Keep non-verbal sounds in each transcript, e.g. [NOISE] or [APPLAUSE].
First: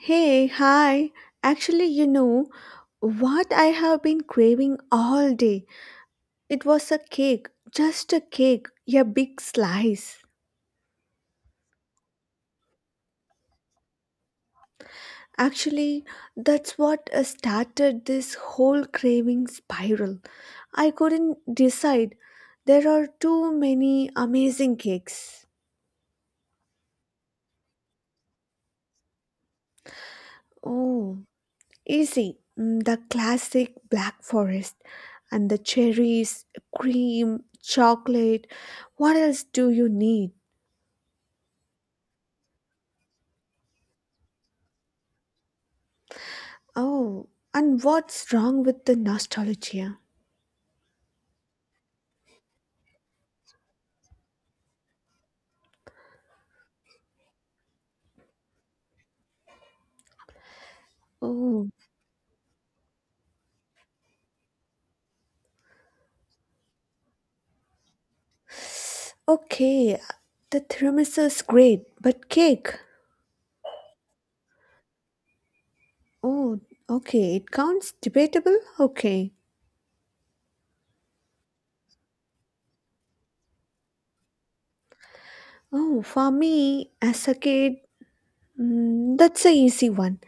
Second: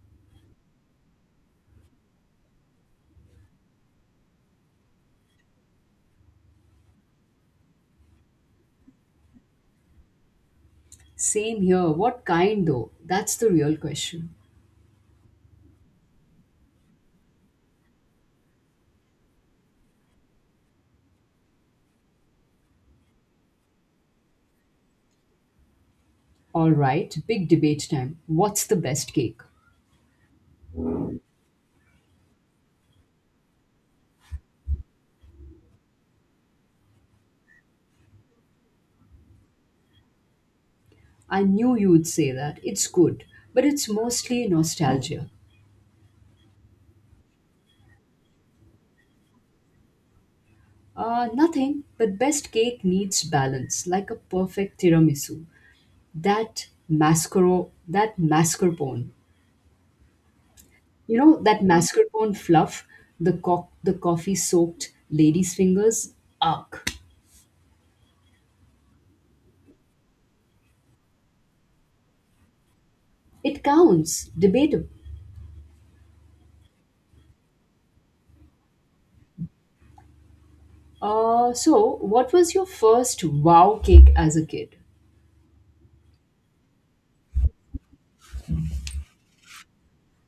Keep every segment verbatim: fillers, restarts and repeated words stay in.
Hey, hi. Actually, you know what I have been craving all day? It was a cake, just a cake, a big slice. Same here. What kind though? That's the real question. Actually, that's what uh, started this whole craving spiral. I couldn't decide. There are too many amazing cakes. All right, big debate time. What's the best cake? Oh, easy. Mm, The classic black forest and the cherries, cream, chocolate. What else do you need? I knew you would say that. It's good, but it's mostly nostalgia. Oh, and what's wrong with the nostalgia? Uh, nothing, but best cake needs balance, like a perfect tiramisu. That mascaro, that mascarpone. You know, that Oh, mascarpone fluff, the, co- the coffee soaked lady's fingers? Ugh. okay. The tiramisu is great, but cake. It counts. Debatable. Oh, okay. It counts debatable? Okay. Uh, so, what was your first wow cake as a kid? Oh, for me, as a kid, mm, that's a easy one.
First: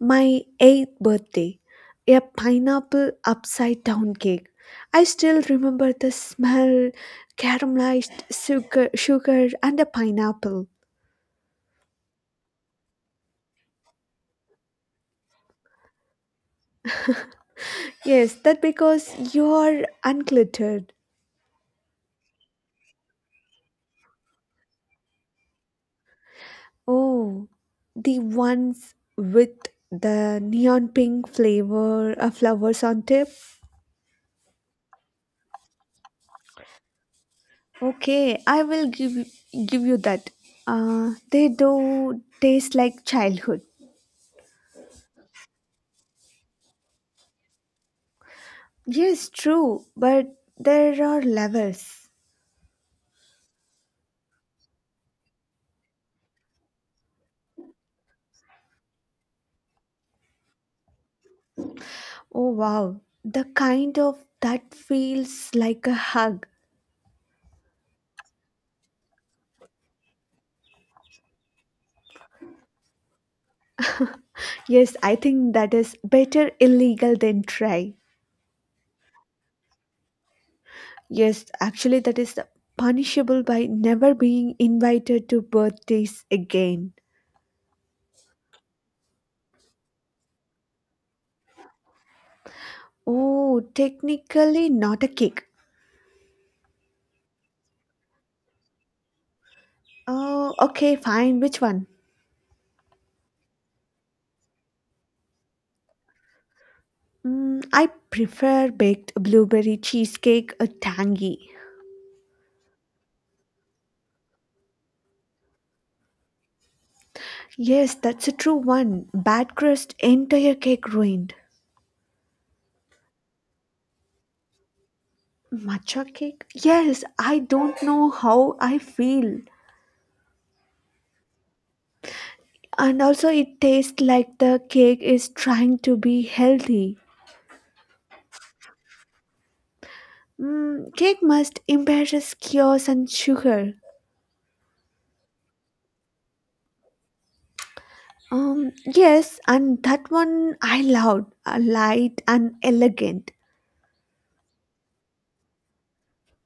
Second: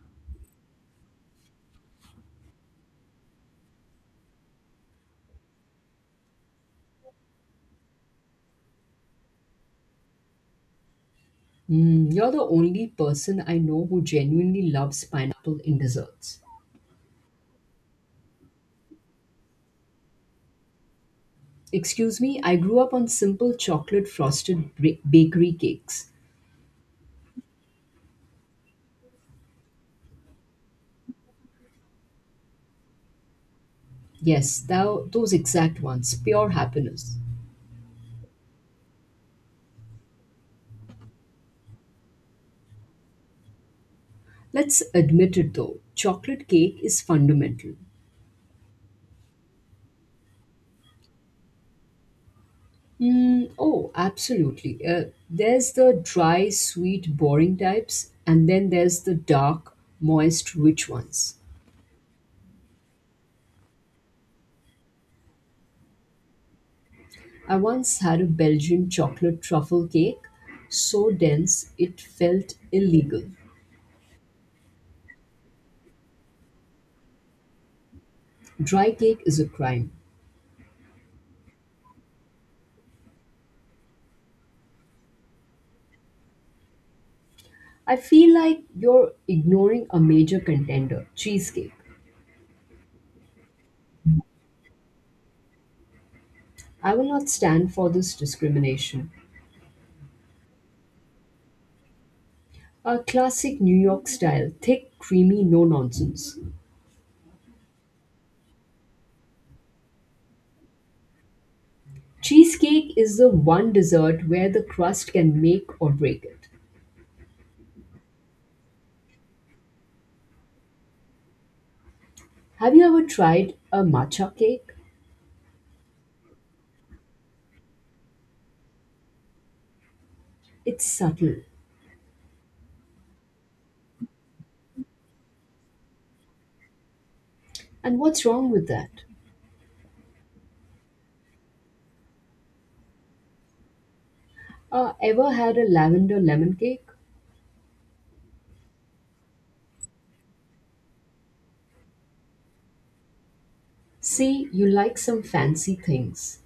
My eighth birthday, a pineapple upside down cake. I still remember the smell, caramelized sugar, sugar and a pineapple. Hmm, you're the only person I know who genuinely loves pineapple in desserts. Yes, that because you're uncluttered. Excuse me, I grew up on simple chocolate frosted bra- bakery cakes. Oh, the ones with the neon pink flavor uh, flowers on tip. Yes, thou, those exact ones, pure happiness. Okay, I will give you- give you that. Uh, they do taste like childhood. Let's admit it though, chocolate cake is fundamental. Yes, true, but there are levels. Mm, oh, absolutely. Uh, there's the dry, sweet, boring types, and then there's the dark, moist, rich ones. Oh wow, the kind of that feels like a hug. I once had a Belgian chocolate truffle cake so dense it felt illegal. Yes, I think that is better illegal than try. Dry cake is a crime. Yes, actually, that is punishable by never being invited to birthdays again. I feel like you're ignoring a major contender, cheesecake. Oh, technically not a cake. I will not stand for this discrimination. Oh, okay, fine. Which one? A classic New York style, thick, creamy, no nonsense. Mm, I prefer baked blueberry cheesecake, a tangy. Cheesecake is the one dessert where the crust can make or break it. Yes, that's a true one. Bad crust, entire cake ruined. Have you ever tried a matcha cake? Matcha cake? Yes, I don't know how I feel. It's subtle. And also, it tastes like the cake is trying to be healthy. And what's wrong with that? Mm, cake must embarrass chaos and sugar. Uh, ever had a lavender lemon cake? Um, yes, and that one I loved, uh, light and elegant. See, you like some fancy things.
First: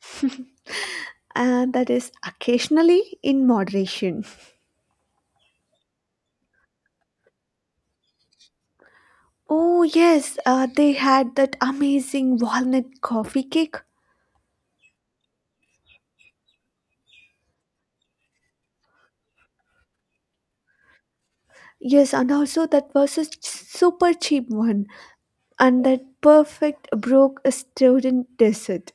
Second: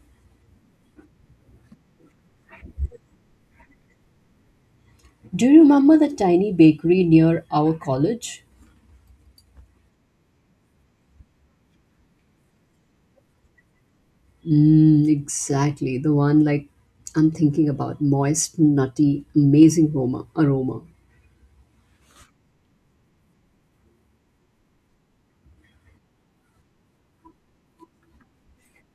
Uh, that is occasionally in moderation. Do you remember the tiny bakery near our college? Oh yes, uh, they had that amazing walnut coffee cake. Mm, exactly, the one like I'm thinking about. Moist, nutty, amazing aroma. aroma. Yes, and also that was a ch- super cheap one, and that perfect broke a student dessert.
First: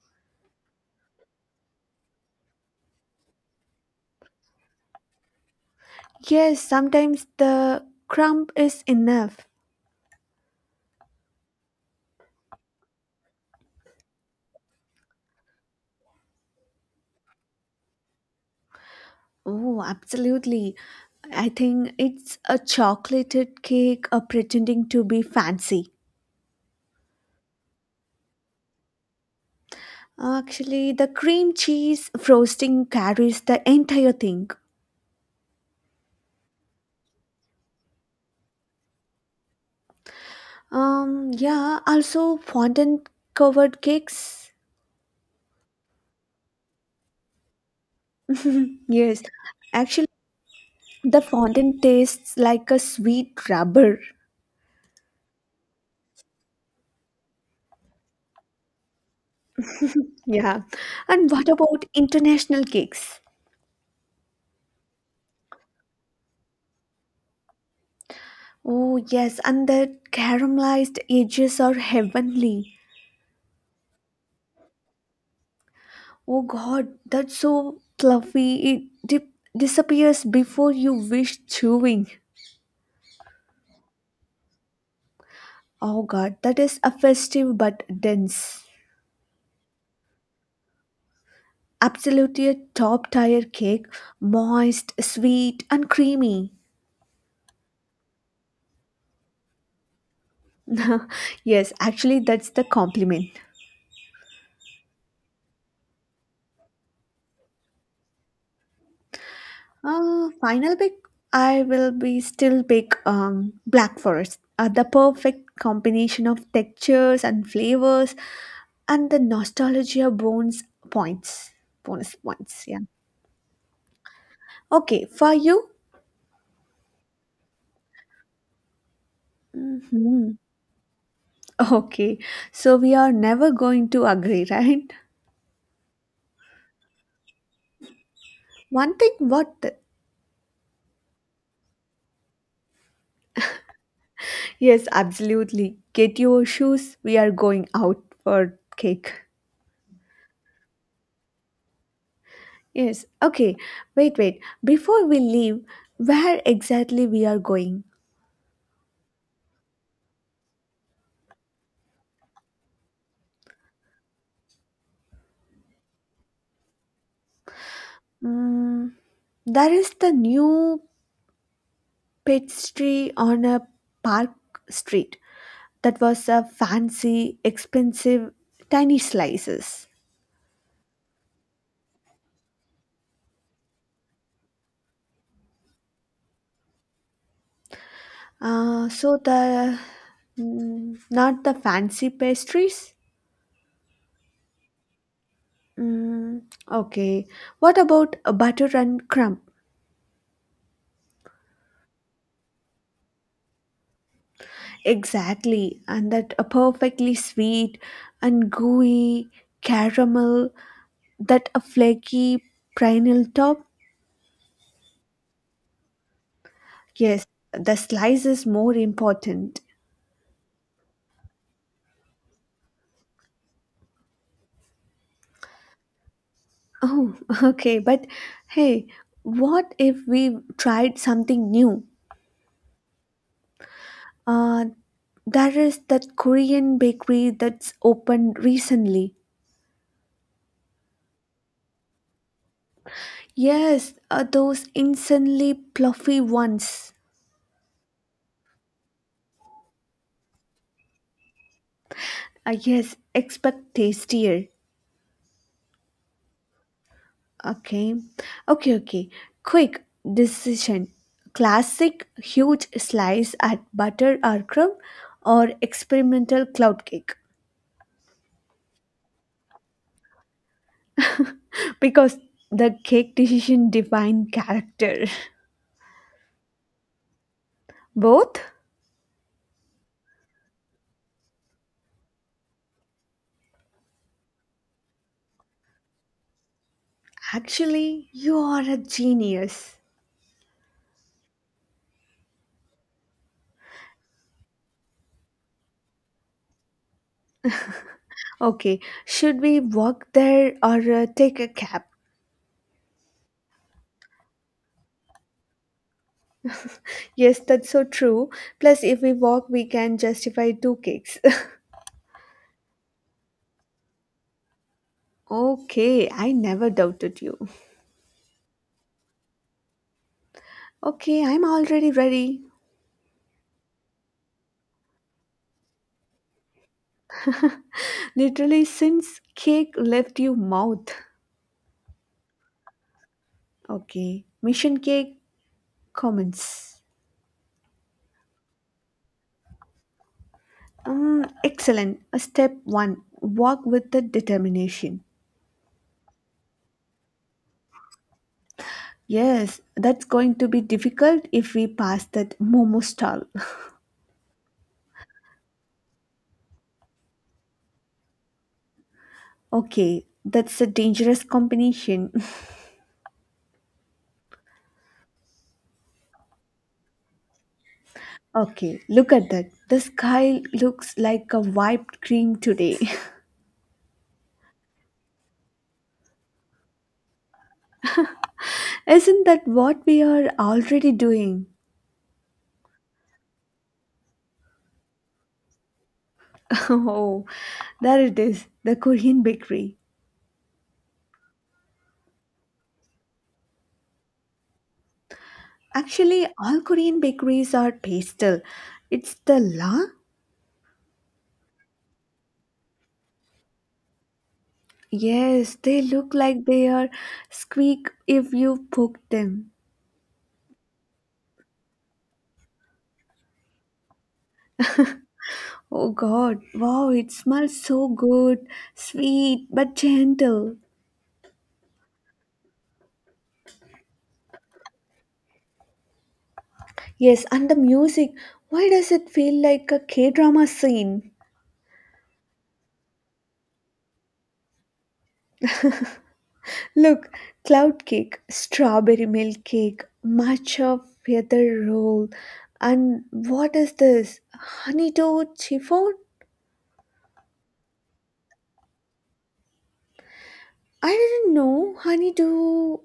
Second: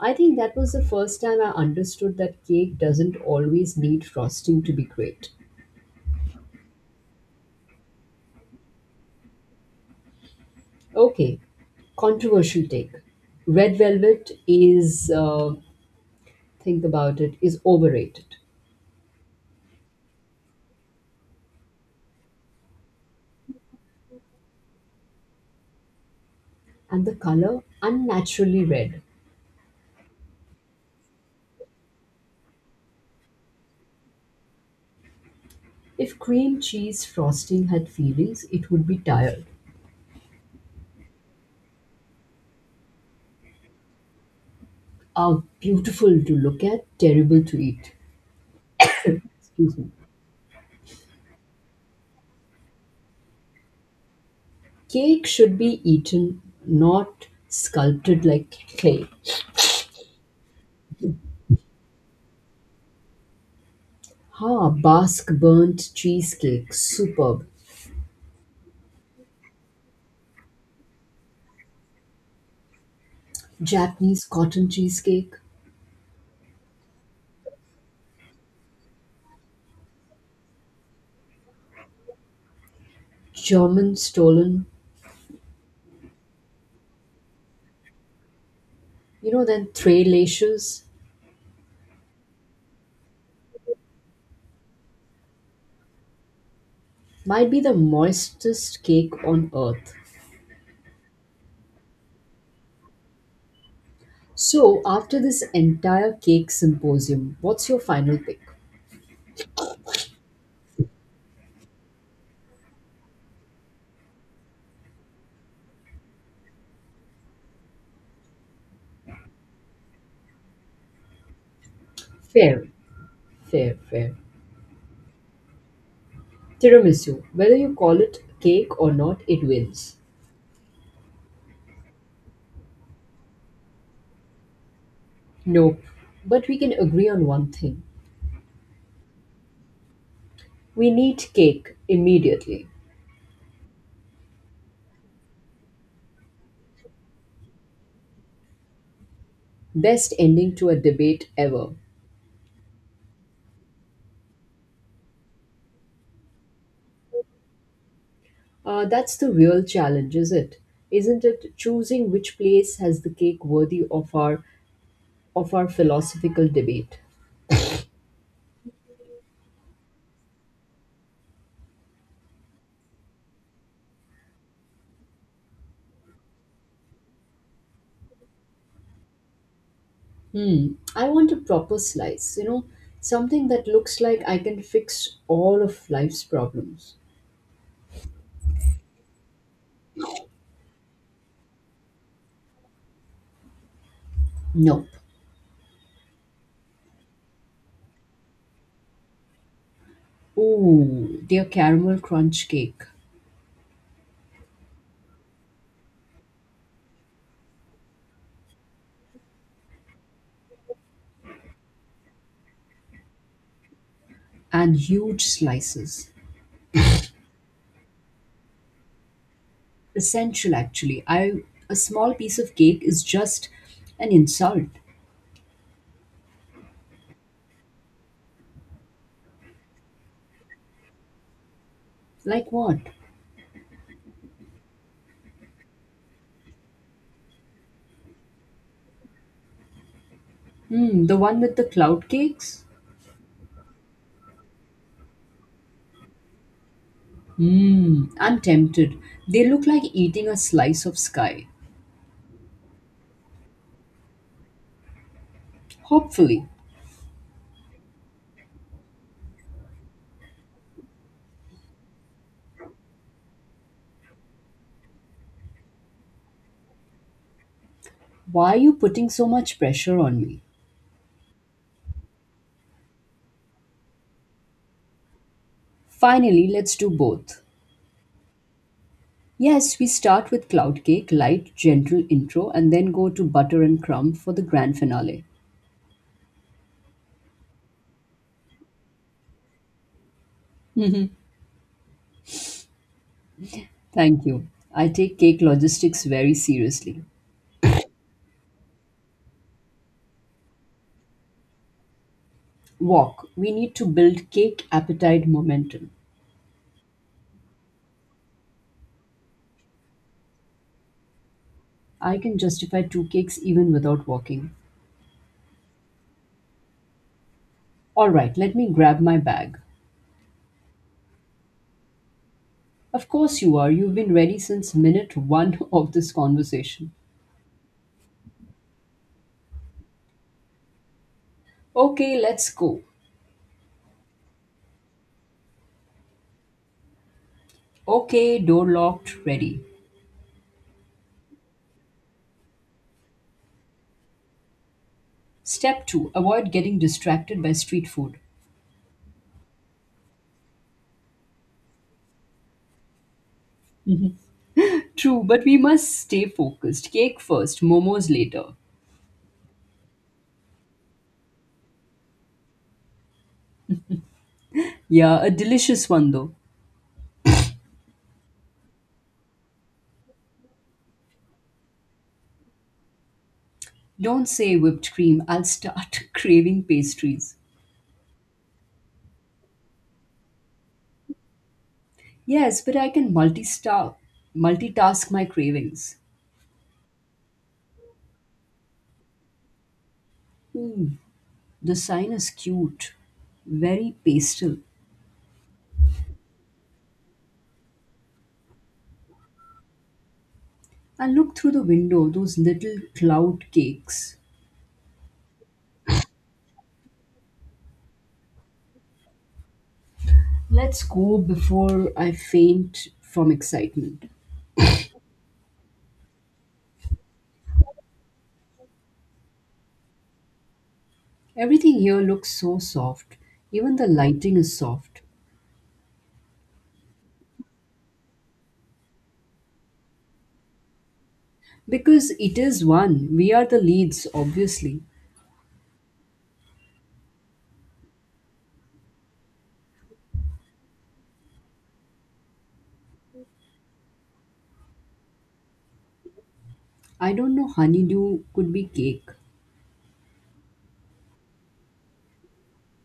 I think that was the first time I understood that cake doesn't always need frosting to be great. Yes, sometimes the crumb is enough. Okay, controversial take. Red velvet is, uh, think about it, is overrated. Oh, absolutely. I think it's a chocolated cake uh, pretending to be fancy. And the color unnaturally red. Actually, the cream cheese frosting carries the entire thing. If cream cheese frosting had feelings, it would be tired. Um, yeah, also fondant covered cakes. Ah, beautiful to look at, terrible to eat. Yes, [LAUGHS] Excuse me. actually, the fondant tastes like a sweet rubber. Cake should be eaten, not sculpted like clay. Yeah, and what about international cakes? Ah, Basque burnt cheesecake, superb. Oh, yes, and the caramelized edges are heavenly. Japanese cotton cheesecake, Oh god, that's so fluffy. It dip- disappears before you wish chewing. German stolen, Oh god, that is a festive but dense. you know, then three lashes Absolutely a top tier cake, moist, sweet, and creamy. might be the moistest cake on earth. [LAUGHS] yes, actually, that's the compliment. So, after this entire cake symposium, what's your final pick? Uh, final pick, I will be still pick um, Black Forest. Uh, the perfect combination of textures and flavors and the nostalgia bonus points bonus points Fair, yeah. fair, fair. Okay, for you? Tiramisu, whether you call it cake or not, it wins. Hmm, okay, so we are never going to agree. [LAUGHS] Right. Nope. But we can agree on one thing, One thing? what the- we need cake immediately. Yes, absolutely, get your shoes, we are going out for cake. Best ending to a debate ever. Yes, okay. Wait, wait, before we leave, where exactly we are going? Uh, that's the real challenge, is it? Isn't it choosing which place has the cake worthy of our of our philosophical debate? mm, there is the new pastry on a park street that was a fancy, expensive, tiny slices. Hmm. I want a proper slice, you know, something that looks like I can fix all of life's problems. Uh, so the mm, not the fancy pastries. Nope. Mm, okay. What about a butter and crumb? Ooh, dear caramel crunch cake Exactly, and that a perfectly sweet and gooey caramel, that a flaky pineapple top. and huge slices. Yes, the slice is more important. Essential, actually. I A small piece of cake is just an insult. Oh, [LAUGHS] okay. But hey, what if we tried something new? Like what? Uh, there is that Korean bakery that's opened recently. Hmm. The one with the cloud cakes. Yes, uh, those insanely fluffy ones. Hmm. I'm tempted. They look like eating a slice of sky. Uh, yes, expect tastier. Hopefully. Okay. Okay, okay. Quick decision. Classic huge slice at butter or crumb or experimental cloud cake. Why are you putting so much pressure on me? Because the cake decision defined character. Finally, let's do both. Both? Yes, we start with cloud cake, light, gentle intro, and then go to butter and crumb for the grand finale. Actually, you are a genius. Thank you. I take cake logistics very seriously. Okay, should we walk there or uh, take a cab? Walk. We need to build cake appetite momentum. Yes, that's so true. Plus, if we walk, we can justify two cakes. I can justify two cakes even without walking. [LAUGHS] okay, I never doubted you. All right, let me grab my bag. Okay, I'm already ready. Of course you are. You've been ready since minute one [LAUGHS] of this conversation. Literally, since cake left your mouth. Okay, let's go. Okay, mission cake commence. Okay, door locked, ready. Uh, excellent. Uh, Step one, walk with the determination. Step two, avoid getting distracted by street food. Yes, that's going to be difficult if we pass that momo stall. [LAUGHS] True, but we must stay focused. Cake first, momos later. Okay, that's a dangerous combination. [LAUGHS] Yeah, a delicious one though. Okay, look at that. The sky looks like a wiped cream today. Don't say whipped cream, I'll start [LAUGHS] craving pastries. [LAUGHS] Isn't that what we are already doing? Yes, but I can multista- multitask my cravings. [LAUGHS] Oh, there it is, the Korean bakery. Ooh, the sign is cute, very pastel. Actually, all Korean bakeries are pastel. It's the la And look through the window, those little cloud cakes. Yes, they look like they are squeak if you poke them. Let's go before I faint from excitement. Oh god, wow, it smells so good, sweet but gentle. Everything here looks so soft. Even the lighting is soft. Yes, and the music, why does it feel like a K drama scene? Because it is one. We are the leads, obviously. Look, cloud cake, strawberry milk cake, matcha feather roll, and what is this? Honeydew chiffon? I don't know, honeydew could be cake. I didn't know honeydew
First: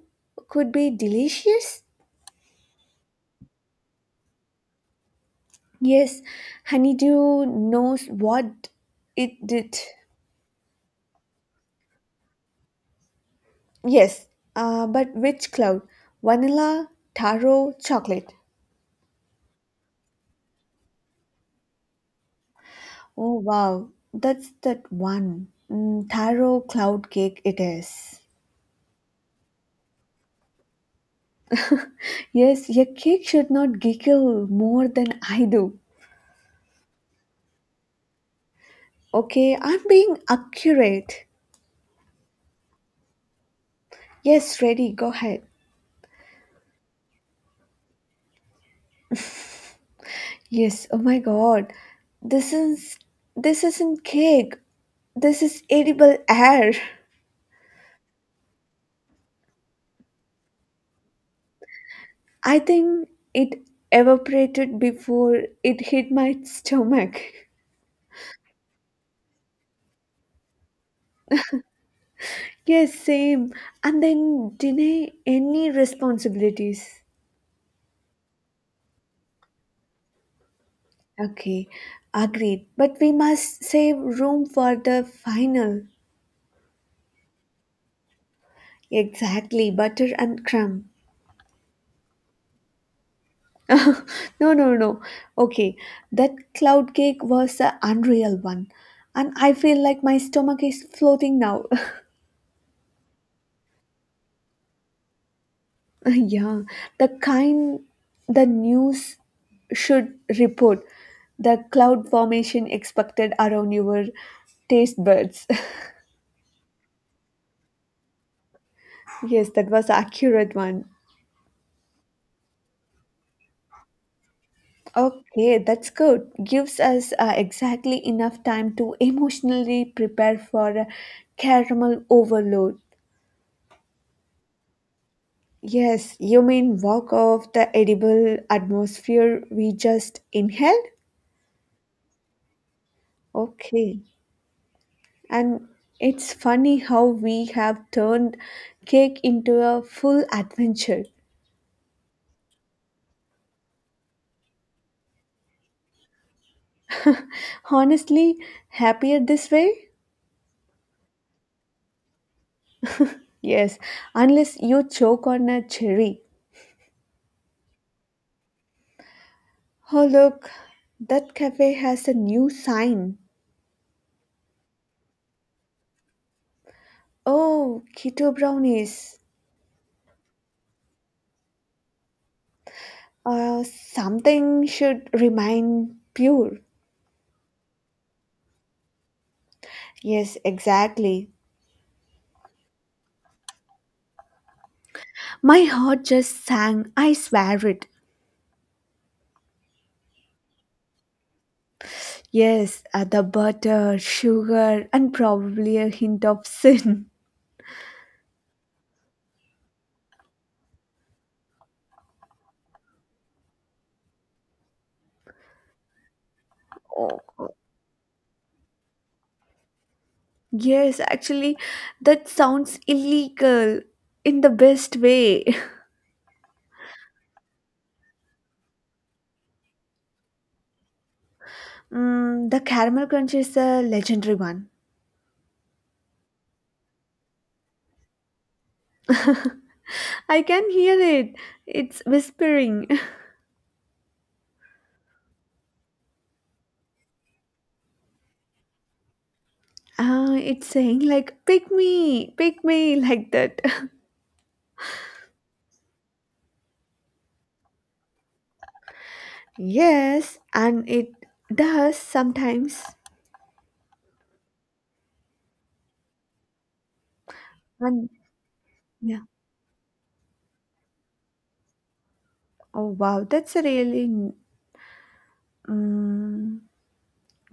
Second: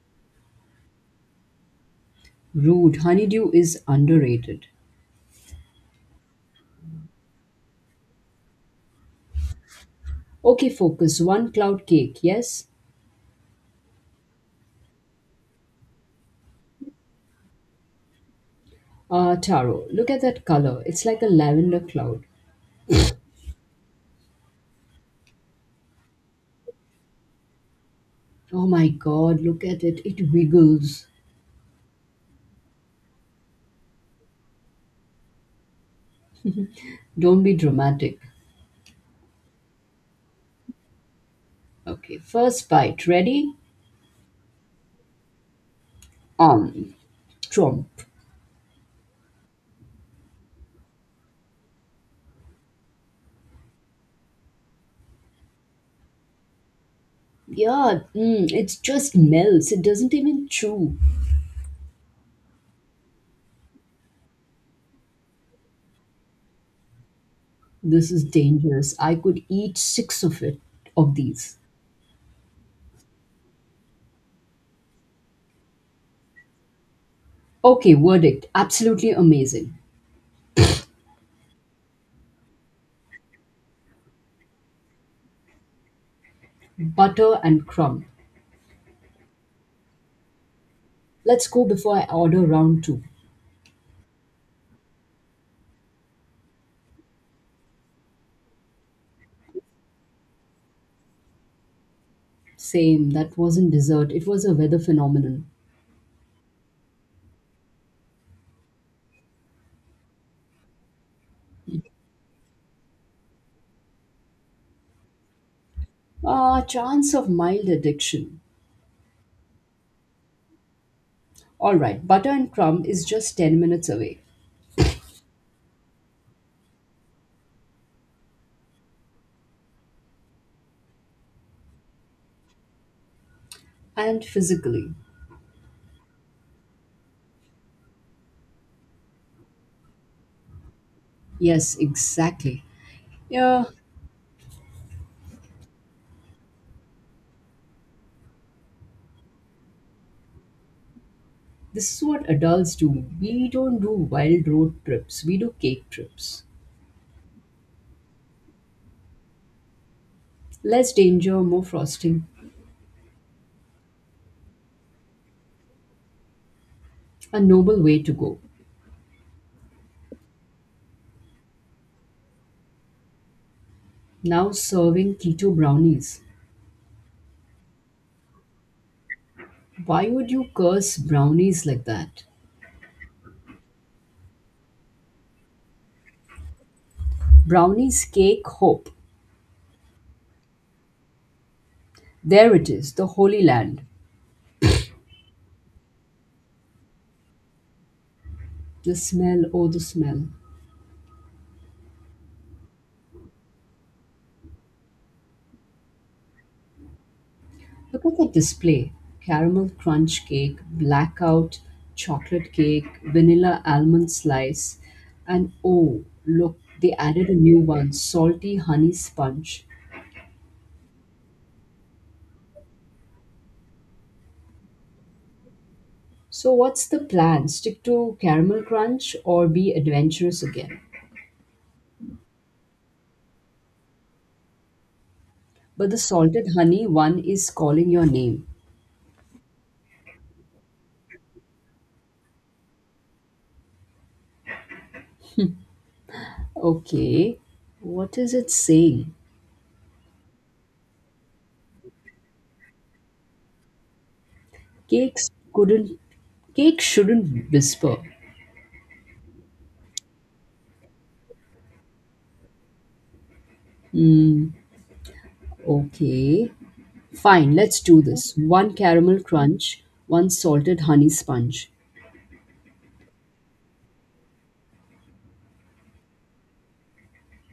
could be delicious. Rude. Honeydew is underrated. Yes, Honeydew knows what it did. Okay, focus. One cloud cake, yes? Yes, uh, but which cloud? Vanilla, taro, chocolate. Uh, Taro, look at that color. It's like a lavender cloud. Oh wow, that's that one. Mm, taro cloud cake it is. Oh my god, look at it. It wiggles. Yes, your cake should not giggle more than I do. Don't be dramatic. Okay, I'm being accurate. Okay, first bite. Ready? Yes, ready, go ahead. Um, Trump. Yes, oh my god. This is this isn't cake. This is edible air. [LAUGHS] Yeah, mm, it just melts. It doesn't even chew. I think it evaporated before it hit my stomach. This is dangerous. I could eat six of it of these. [LAUGHS] yes, same. And then deny any responsibilities. Okay, verdict. Absolutely amazing. Okay, agreed. But we must save room for the final. Butter and crumb. Exactly, butter and crumb. Let's go before I order round two. [LAUGHS] no, no, no. Okay, that cloud cake was the unreal one. And I feel like my stomach is floating now. [LAUGHS] Same, that wasn't dessert. It was a weather phenomenon. [LAUGHS] Yeah, the kind the news should report the cloud formation expected around your taste buds. Ah, chance of mild addiction. [LAUGHS] yes, that was accurate one. Alright, butter and crumb is just ten minutes away. Okay, that's good. Gives us uh, exactly enough time to emotionally prepare for a caramel overload. And physically. Yes, you mean walk off the edible atmosphere we just inhaled? Yes, exactly. Yeah, Okay. And it's funny how we have turned cake into a full adventure. this is what adults do. We don't do wild road trips, we do cake trips. Honestly, happier this way? Less danger, more frosting. Yes, unless you choke on a cherry. A noble way to go. Oh, look, that cafe has a new sign. Now serving keto brownies. Oh, keto brownies. Why would you curse brownies like that? Uh, something should remain pure. Brownies cake hope. Yes, exactly. There it is, the holy land. My heart just sang, I swear it. The smell, oh, the smell. Yes, add the butter, sugar, and probably a hint of sin. Look at the display, caramel crunch cake, blackout chocolate cake, vanilla almond slice, and oh, look, they added a Oh, new one, salty honey sponge. yes, actually, that sounds illegal in the best way. [LAUGHS] So, what's the plan? Stick to caramel crunch or be adventurous again? Mm, the caramel crunch is a legendary one. But the salted honey one is calling your name. [LAUGHS] I can hear it. It's whispering. [LAUGHS] Okay. What is it saying? Uh, it's saying like, "Pick me, pick me," like that. [LAUGHS] Cakes couldn't Cake shouldn't whisper. Yes, and it does sometimes. Hmm. Okay. Fine, let's do And this. One caramel yeah, crunch, one salted honey sponge. oh wow, that's a really. Mm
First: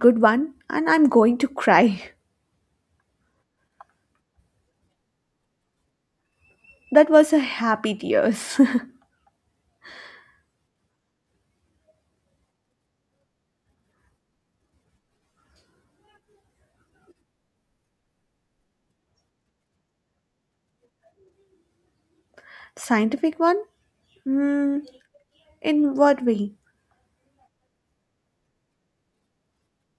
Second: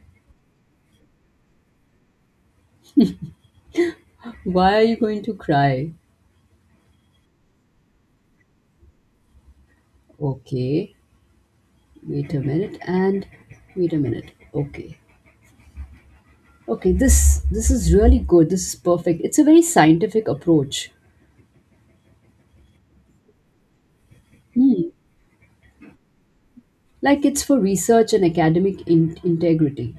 good one, and I'm going to cry. Why are you going to cry? [LAUGHS] That was a happy tears. Okay. Wait a minute and Wait a minute. Okay. Okay, this this is really good. This is perfect. It's a very scientific approach. [LAUGHS] Scientific one. Hmm. Hmm. In what way? Like it's for research and academic in- integrity.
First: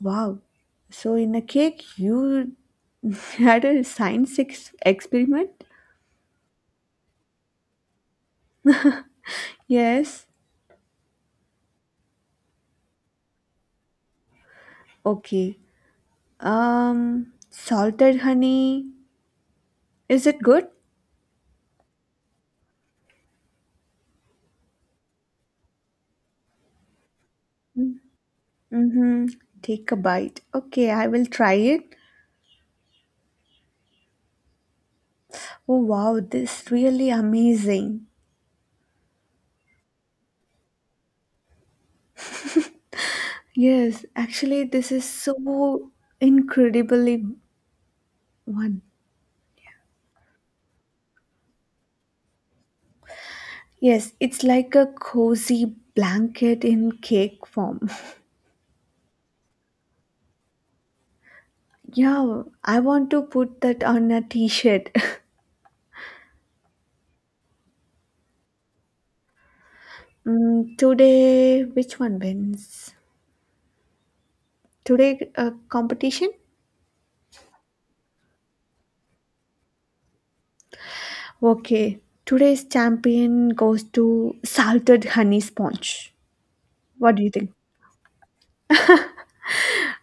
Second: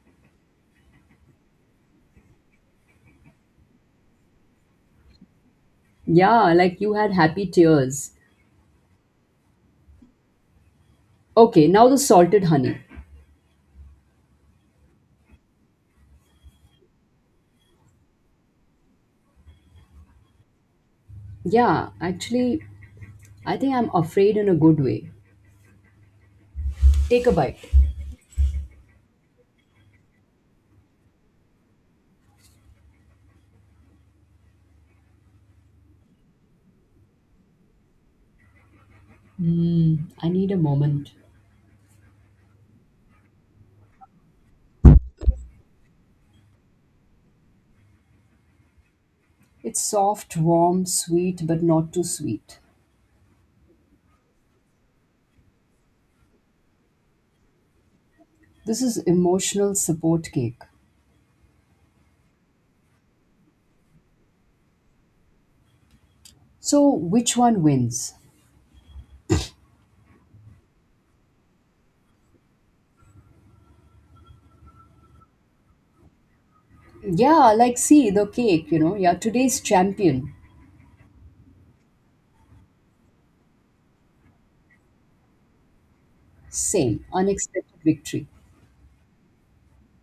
Wow, so in a cake you [LAUGHS] had a science ex- experiment. Yeah, like you had happy tears. Yes. Okay, now the salted honey. Okay, um salted honey, is it good? Yeah, actually, I think I'm afraid in a good way. Take a bite. Mm-hmm. Take a bite, okay, I will try it. Oh wow, this is really amazing. Hmm. I need a moment. Yes, actually, this is so incredibly one. It's soft, warm, sweet but not too sweet. Yes, it's like a cozy blanket in cake form. [LAUGHS] This is emotional support cake. Yeah, I want to put that on a t-shirt. [LAUGHS] So which one wins? Mm, today, which one wins? Today, uh, competition? Yeah, like see the cake, you know, yeah, today's champion. Okay, today's champion goes to salted honey sponge. Same. What do you think? Unexpected victory.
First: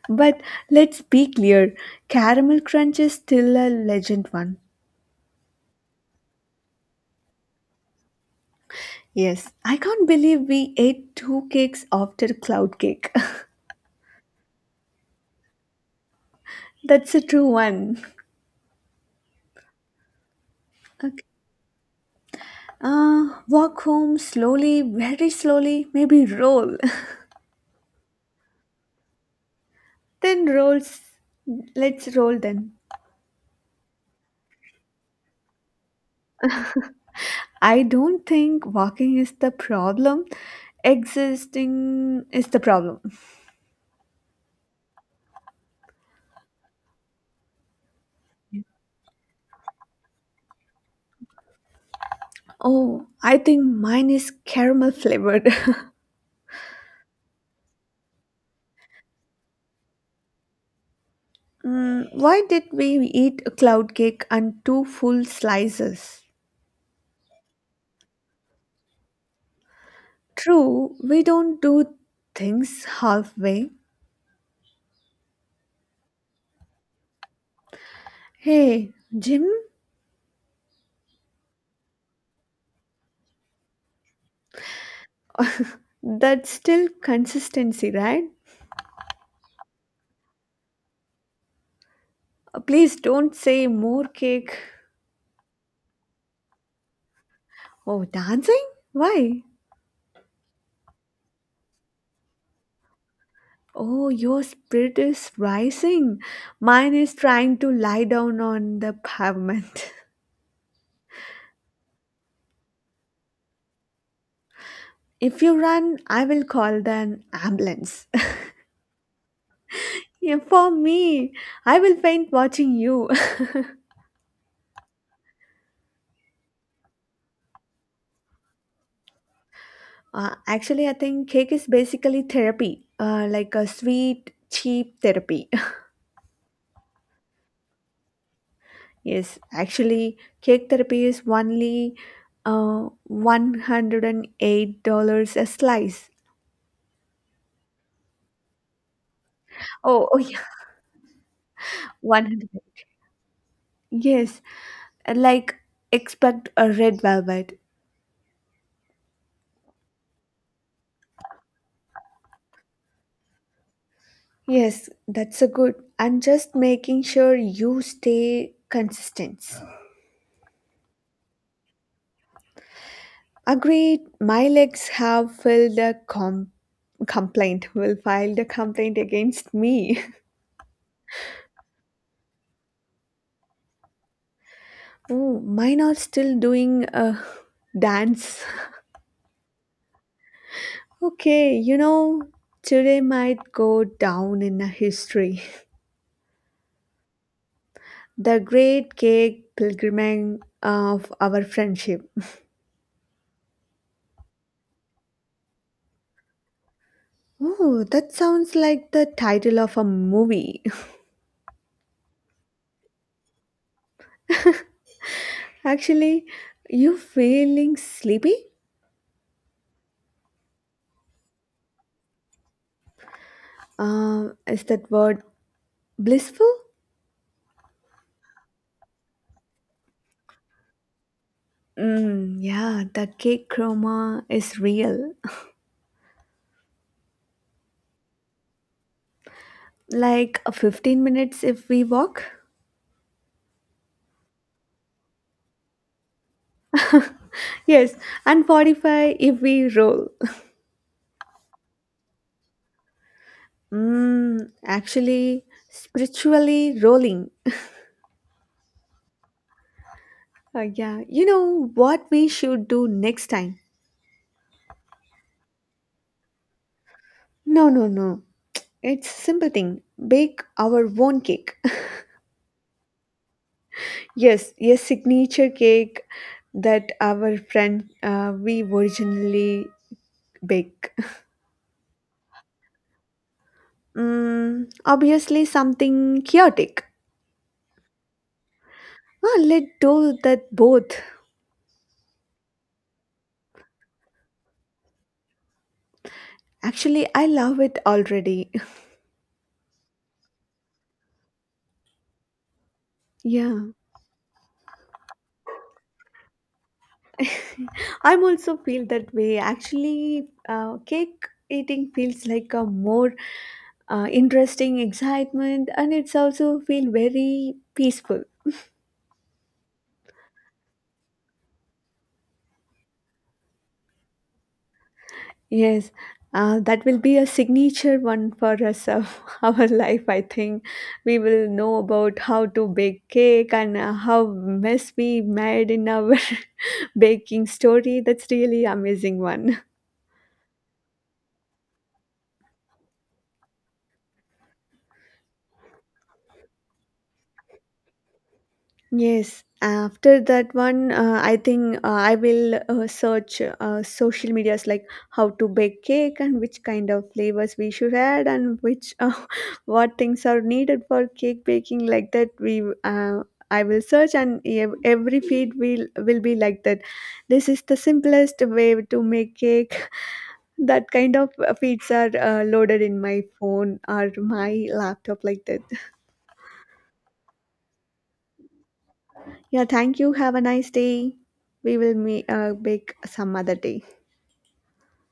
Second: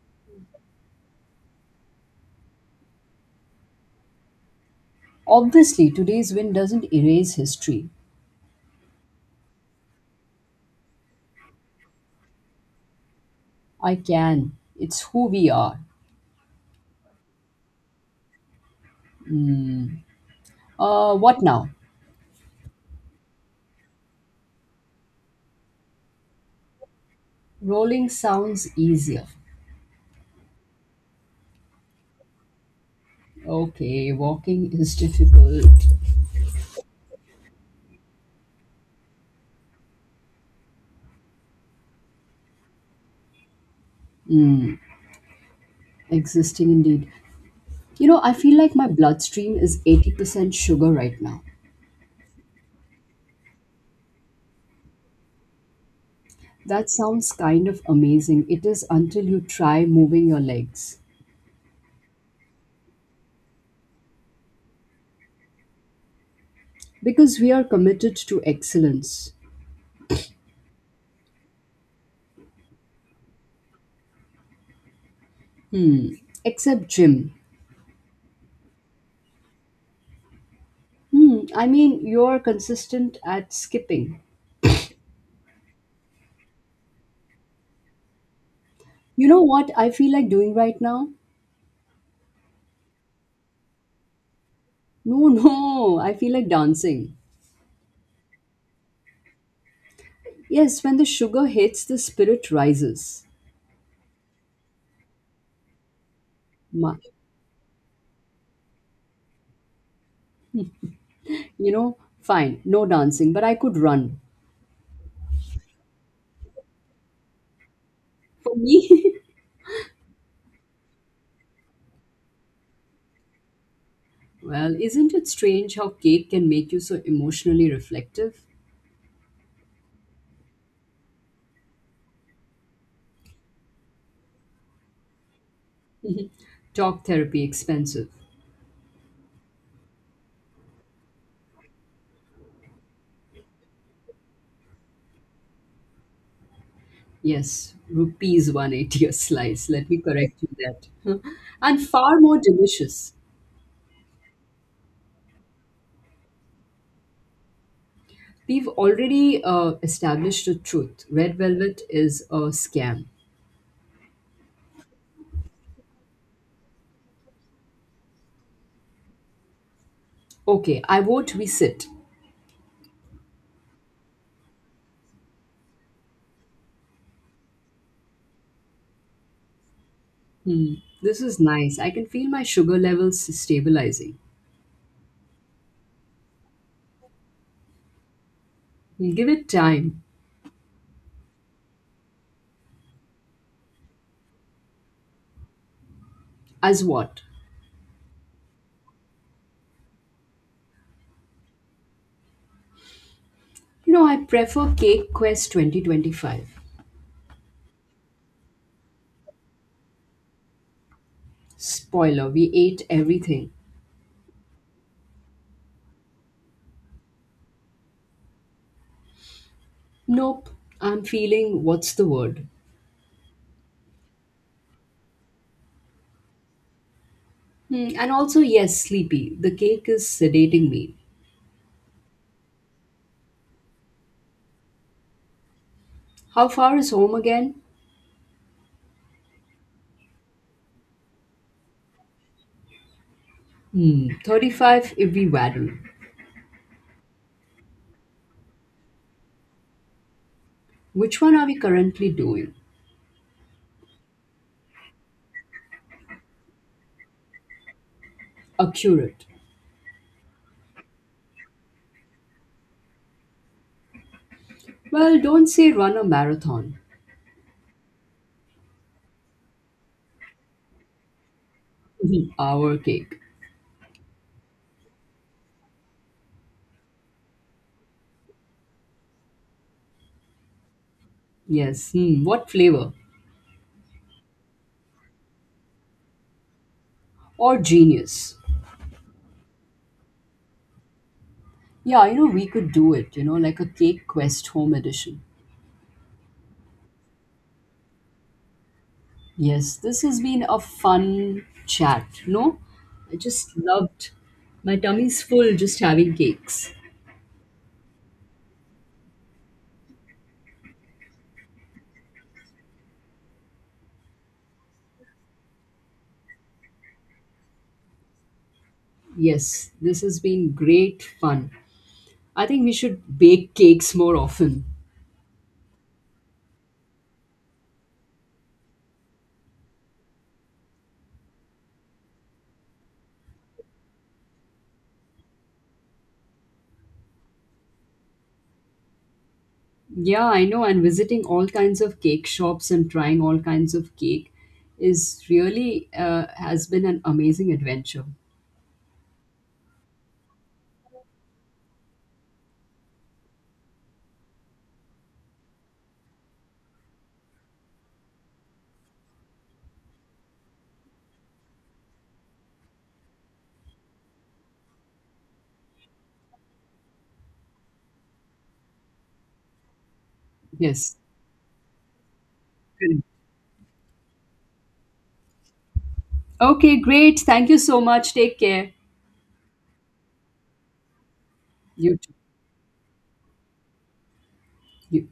But let's be clear, caramel crunch is still a legend one. Obviously today's win doesn't erase history. Yes, I can't believe we ate two cakes after cloud cake. I can. It's who we are. [LAUGHS] That's a true one. Uh, Okay. What now? Uh, walk home slowly, very slowly, maybe roll. Rolling sounds easier. [LAUGHS] Then rolls. Let's roll then. Okay, walking is difficult. I don't think walking is the problem. Existing is the problem. Mm, existing indeed. You know, I feel like my bloodstream is eighty percent sugar right now. Oh, I think mine is caramel flavored. [LAUGHS] That sounds kind of amazing. It is until you try moving your legs. Mm, why did we eat a cloud cake and two full slices? Because we are committed to excellence. True, we don't do things halfway. Hmm. Except gym. Hey, Jim, Hmm. I mean, you're consistent at skipping. that's still consistency, right? You know what I feel like doing right now? Uh, Please don't say more cake. No, no, I feel like dancing. Oh, dancing? Why? Yes, when the sugar hits, the spirit rises. Oh, your spirit is rising. Mine Ma- is trying to lie down on the pavement. you know, fine, no dancing, but I could run. [LAUGHS] If you run, I will call the ambulance. [LAUGHS] For me, Yeah, for me, I will faint watching you. [LAUGHS] [LAUGHS] well, isn't it strange how cake can make you so emotionally reflective? Uh, actually, I think cake is basically therapy, uh, like a sweet, cheap therapy. [LAUGHS] Talk therapy expensive. yes, actually, cake therapy is only uh, one hundred eight dollars a slice. Yes, rupees one eighty a slice. Let me Oh, oh yeah, correct you that. [LAUGHS] And [LAUGHS] far more one hundred. delicious. Yes, like expect a red velvet. We've already uh, established the truth. Red velvet is a scam. Yes, that's a good. And just making sure you stay consistent. Okay, I vote we sit. Agreed, my legs have filed a com- complaint, will file the complaint against me. [LAUGHS] Hmm, this is nice. I can feel my sugar levels stabilizing. Oh, mine are still doing a dance. We'll give it time. Okay, you know, today might go down in a history. As what? The great cake pilgrimage of our friendship. You know, I prefer Cake Quest twenty twenty-five. Oh, that sounds like the title of a movie. Spoiler, we ate everything. [LAUGHS] Actually, you feeling sleepy? Nope, I'm feeling, what's the word? Uh, is that word blissful? Hmm, and also, yes, sleepy. The cake is sedating me. Mm, yeah, the cake chroma is real. [LAUGHS] How far is home again? Like uh, fifteen minutes if we walk. Hmm, thirty-five if we waddle. Yes, and forty-five if we roll. [LAUGHS] Which one are we currently doing? Mm, actually, spiritually rolling. Accurate. Uh, yeah, you know what we should do next time? Well, don't say run a marathon. No, no, no. It's simple thing. Bake our own cake. [LAUGHS] Mhm. Our cake. [LAUGHS] yes, yes, signature cake that our friend uh, we originally bake. Yes. Hmm. What flavor? Mm, obviously something chaotic. Or genius. Ah, let's do that both. Yeah, you know, we could do it, you know, like a cake quest home edition. Actually, I love it already. Yes, this has been a fun chat. No, I [LAUGHS] just yeah, loved, my tummy's full just having cakes. I'm also feel that way. Actually, uh, cake eating feels like a more uh, interesting excitement, and it's also feel very peaceful. Yes, this has been great fun. I think we should bake cakes more often. Yes, uh, that will be a signature one for us of [LAUGHS] our life. I think we will know about how to bake cake and uh, how mess we made in our [LAUGHS] baking story. That's really amazing one. Yeah, I know, and visiting all kinds of cake shops and trying all kinds of cake is really uh, has been an amazing adventure. Yes, after that one, uh, I think uh, I will uh, search uh, social medias like how to bake cake and which kind of flavors we should add and which uh, [LAUGHS] what things are needed for cake baking like that. We uh, I will search and ev- every feed will will be like that. This is the simplest way to make cake. [LAUGHS] That Yes, kind of uh, feeds are uh, loaded in my phone or my laptop like that. okay, great. Thank you so much. Take care. Yeah, thank you. Have a nice day. We will You too. meet uh, back some other day. You-